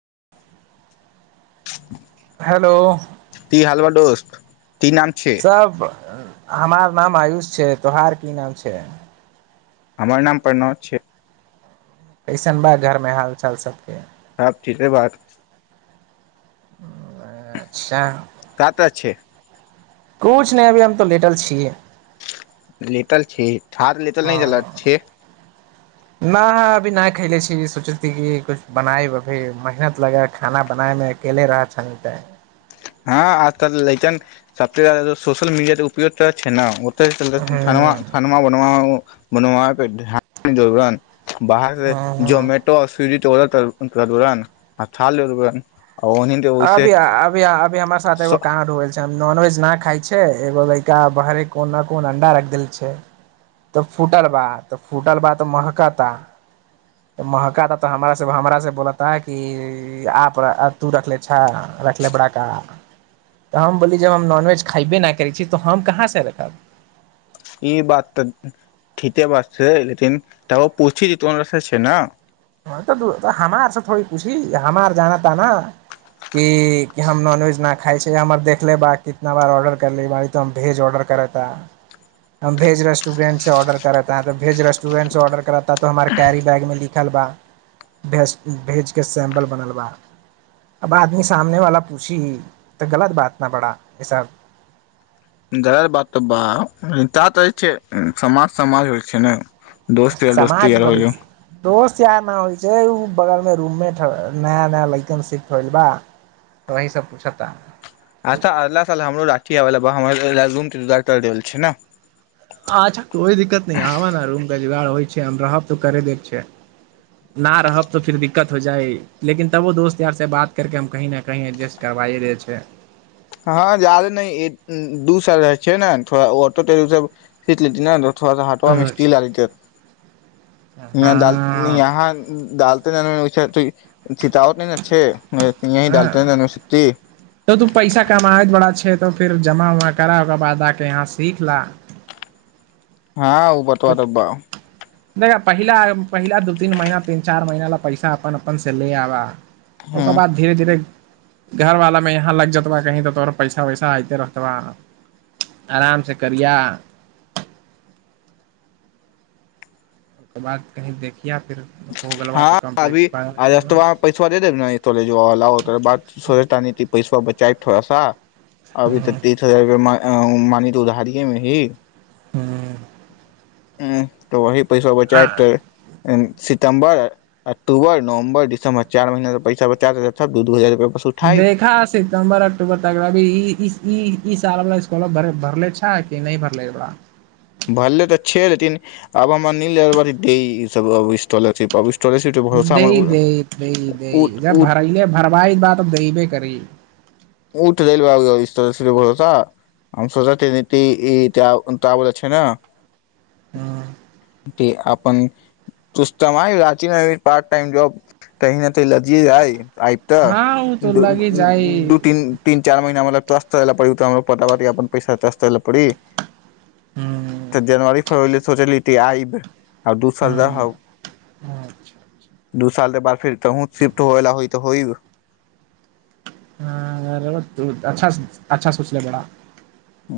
[unintelligible] hello कि हाल बा दोस्त ती नाम छै सब हमार नाम आयुष छै तोहार की नाम छै हमर नाम प्रणव छै कैसन बा घर मे हाल चाल सबके सब ठीके बारू अच्छा काता छै कुछ नहि अभी हम तो लेटल छियै लेटल छी हँ तऽ लेटले रहैत छियै ना अभी नहि खयले छी सोचैत कि किछु बनाय अभी मेहनत लगै खाना बनायमे अकेले रह छन तऽ हँ आजकल लइजन सबछे जादा तऽ सोशल मीडिया ते उपयोग तरै छै नऽ ओत चल ह थान थानव बनव मनो वहाँ पे दोगन बाहर ह जोमेटो स्विडी तुरन्त ओडल तरऽ तुरन्त था लेलु बा अभीय अभी अभ भी हमर साथ एगो काँडल छै नॉनवेज न खाय छै एगो बैका बरे कोन न कोन अंडा रख देल छै तऽ फूटल बा तऽ फूटल बा तऽ महका ता महका ता तऽ हमरा से बोलता आप तू रख लेे अच्छा रखले बाड़ का तऽ हम बोलली जब हम नॉनवेज खयबे नहि करै छी तऽ हम कहाँसँ रखब ई बात त ठीते बात छै लेकिन तब पुछि जे तोन रथले छै ने हँ तऽ हमारसँ थोड़ी पूछी हमार जाना ता न कि हम नॉनवेज नहिा खाइ छी हमर देख ले बा कितना बार ऑर्डर कर ले बी तो हम भेज ऑर्डर करता हम भेज रेस्टोरेंटसँ ऑर्डर करता तऽ भेज रेस्टोरेंटसँ ऑर्डर कराता तो हमार कैरी बैगमे लिखल बा भज भेजके सैंपल बनलवा अब आदमी सामने वाला पूछि तऽ गलत बात न बाड़ा ई सब दलत बात तऽ बा ता तहैथै समाज समाज होइ थै ने दोस्त यार दोस्ती समामज यार पड़ै होइल छै दोस्त यार न होइ छै बगल मे रूम मे नया नया लकन सिफट होल बा वही सब पूछता अच्छा अल्लाह साल हमरो राठी आब ल रूमटर छै ने अच्छा कोइ दिक्कत नहि आब ने रूमके जुगाड़ होइ छै हम रहब तऽ करे दे छ न रहब तऽ फिर दिक्कत हो जाय लेकिन तबो दोस्त यार से बात करके हम कहीं ने कही एडजेस्ट करबााय देे छै हँ जादे न दू स रह छै ने थोड़ा ऑटो ेटो सब सीट ले अथ हटआ मिस्ती अच्छा लडालाँालाँ डाल त सितवट नहि ने अच्छे यही हँ डालत है शति तऽ तू पैसा कमाब बड़ा छै तो फिर जमा उमा करा ओकर बाद आके यहाँ सीख ला हँ ओ बटटबबा देख पहिला पहिला दू तीन महीना तीन चारि महीना ला पैसा अपन अपन से ले आबा ह ओकर बाद धीरे धीरे घरवालामे यहााँ लग जेतबा कहीं तऽ तोर पैसा वैसा आयते रहतबा आराम से करिया ओकर बाद कही देखि हँ अभीस पैसोा दे देबे तो बात सोची पैसाच च थोड़ा सा अभी तऽ तीस हजार रुप मान त उधारए मे ही त वह पैसा आ बचायब तऽ एन सितमब अक्टूबर नवम्बर दिसम्ब चार महिीना त पसा बचा दे दू दू हजार रुपआ देखा सितम्बर अक्टूबर तक अभी ई ई च इकल भ भरल छ की नहि भरला भलले तऽ छै लेकन आब हमरा न ई सब स्थल द द द द जब उ- भर भरबाई बात दमे करी उ तऽ रेलवेाबर ब हम सी ई त बोल छै ने हँ अपनस्तमेच पार्ट टाइम जॉब कह नहि चिये आब तऽ हँ उ तो लगी जाइ दू तीन तीन चार महीना मतलब पड़ त पटा पटी अपन पैसा तास्त ल पड़ तऽ जनवरी फरवरी सोचलित त आइब आओ दूसर जा हउ दू सालके बाद फेर तहुँ शिफ्ट हो ला होइ तऽ होइ ह अच्छा अच्छा सोच ले बड़ा आ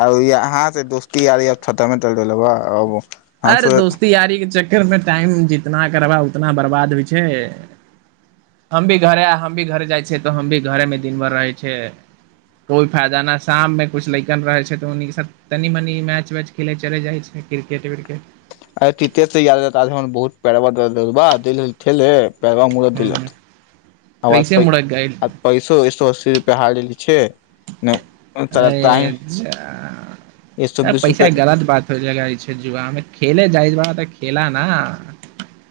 आ य हहाँ से दोस्ती य छटामे त ल लब अरे दोस्ती यारी के चक्कर मे टाइम जितना करबा इतना बर्बाद भी छै हम भी घर भी घरे जाइ छियै तो हम भी घरे मे दिन भर रहे छ कोई फायदा न शाम मे कुछ लैकन रहे छै त तनी मनी मैच वैच खेले चले जाइ क्रिकेट [unintelligible] अे तीे याद रह हम बहुत पैरबा पैरबा मुड़क देलक अब कैसे मुड़क गेल आज पैसो उसो अस्सी रुपैया हार गेली छै ने ताही ए अच्छह एक सए बीस पैसा रुपआ गलत बात हो जय छै जुआमे खेल जाइत बा गेला न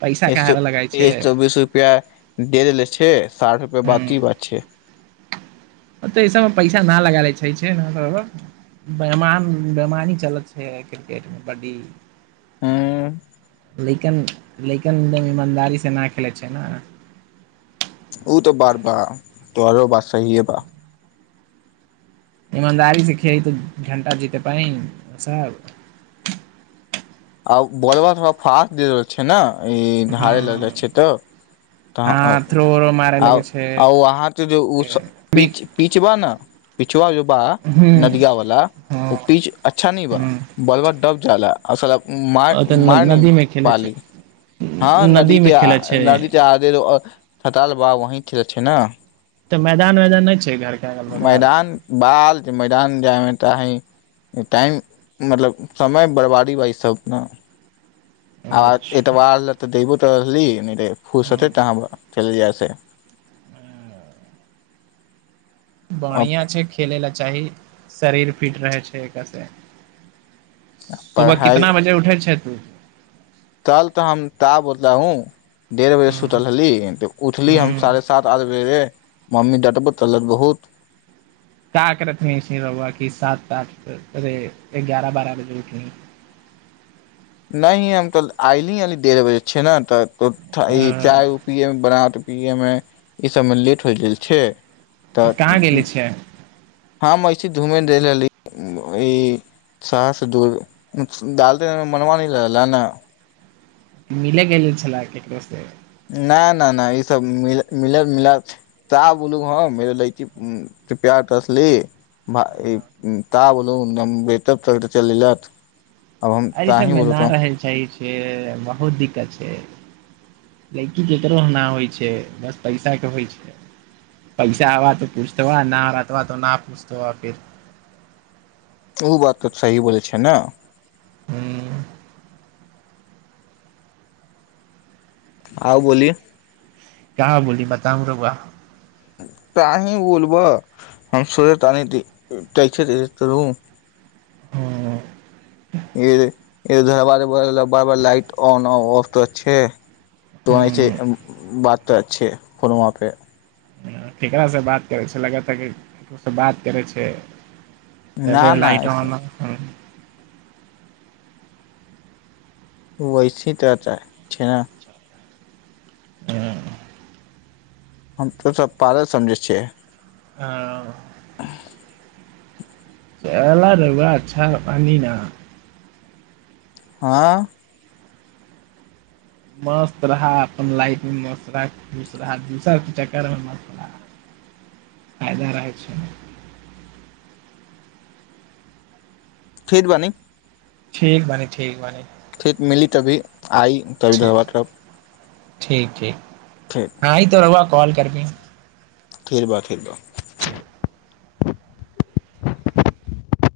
पैसा एक काहे सो ला लगाइ छै एक सौ बीस रुपया दे देेले छै साठ रुपआ बाकी बात छै ओ तऽ एहि सभमे पैसा नहि लगा लै छै छैसभ बेमान बेमानी चलै छै क्रिकेटमे बड्डी हँ लेकिन लेकिन एकदम ईमानदारीसँ नइ खेलै छै न उ तऽ बात बा तोहरो बात सहीये बा इमानदारी सिखियत घंटा जित पाई उ सब आ बोलबा थोड़ा फास्ट दे रहल छै न ई ह हारे लगले छ तऽ हँ थ्रो उरो मारे त लगै छै उ अहाँके जे हूँ पीचबा न [unintelligible] बा हँ नदिया वालला ओ पिच अच्छा नी बा हूँ बॉलवर डब जााला आओ सलाह ओ तऽ नदी मे खेलै छै हँ नदी त मे खेले छै नदी त आगे खताल बा वही खेलै छी न तऽ मैदान वदान नइ छै घर के अगल बगल मैदान बाल छै जान जाय मे चाही टाइम मतलब समय बर्बादी बा इ सब न आ अच्छा एतबार बा तऽ देब कहली न फूस हूँ होतै तहाँ खेलै जाइ छै बढ़िया छै खेले ल चाही शरीर फिट रहै छै एकर से सुबह पढ़ाइ कितना बजे उठे छै हू कल तऽ हम का बोल रहा हूँ डेढ़ बजे सुतल रहली तऽ उठली हम ह साढ़े सात आठ बजे मम्मी डाद पतलत बहुत ताकतमे इसने रहआ कि सात आठ अे गगारह बारह बजे उठी नहि हम तऽ आइली अाली ढ़ बजे छै ने तऽ तो ई चाय उ अ पियए मे बना प मे ई सबमे लेट हो गेल छै तऽ कहाँ गेले छै हँऐसे धूम रहली शहर दूर डाले मनवान लल ने मिले गेले छलै केकरो से नहि नहि नहि ई सब म मिल ता बोलू ह लची प्यार तसली ता बोलू बे त चल एहि सबमे न रहै ल चाही छै बहुत दिक्कत छै लैड़की ककरो नहि होइ छै बस पैसाके होइ छै पैसा आबा तऽ पूछतबह न रहतबह तऽ नहि पूछतबह फेर ओ बात तऽ सही बोलै छै ने ह्म आउ बोलि क्य बोली बताम रोगा तहिी बोल ब हम सरत क छै तू हँ हद धरबारे ब बार बार लाइट ऑन ऑफ तऽ छै तऽ छै ह बात तऽ अच्छे फल वहाँ पे ककरासँ बात करै छै लगातार ककरोसँ बात करै छै न त न लाट ऐसे वैसे तऽ अता छै ने ह हम तऽ सब पले समझै छियै ह [unintelligible] च रहबै अच्छा पान ने हँ मस्त रहा अपन लाइफमे मस्त रहा खुश रहा दोसरके चक्करमे मस्त रहा फायइदा रहै छै फेरबानी ठीक भानी ठीक भानी ठीक मिली तभी आई ठीक तभीबाद ठीक ठीक आ आ तर व कॉल करबी खीर बा खीर ब ठीक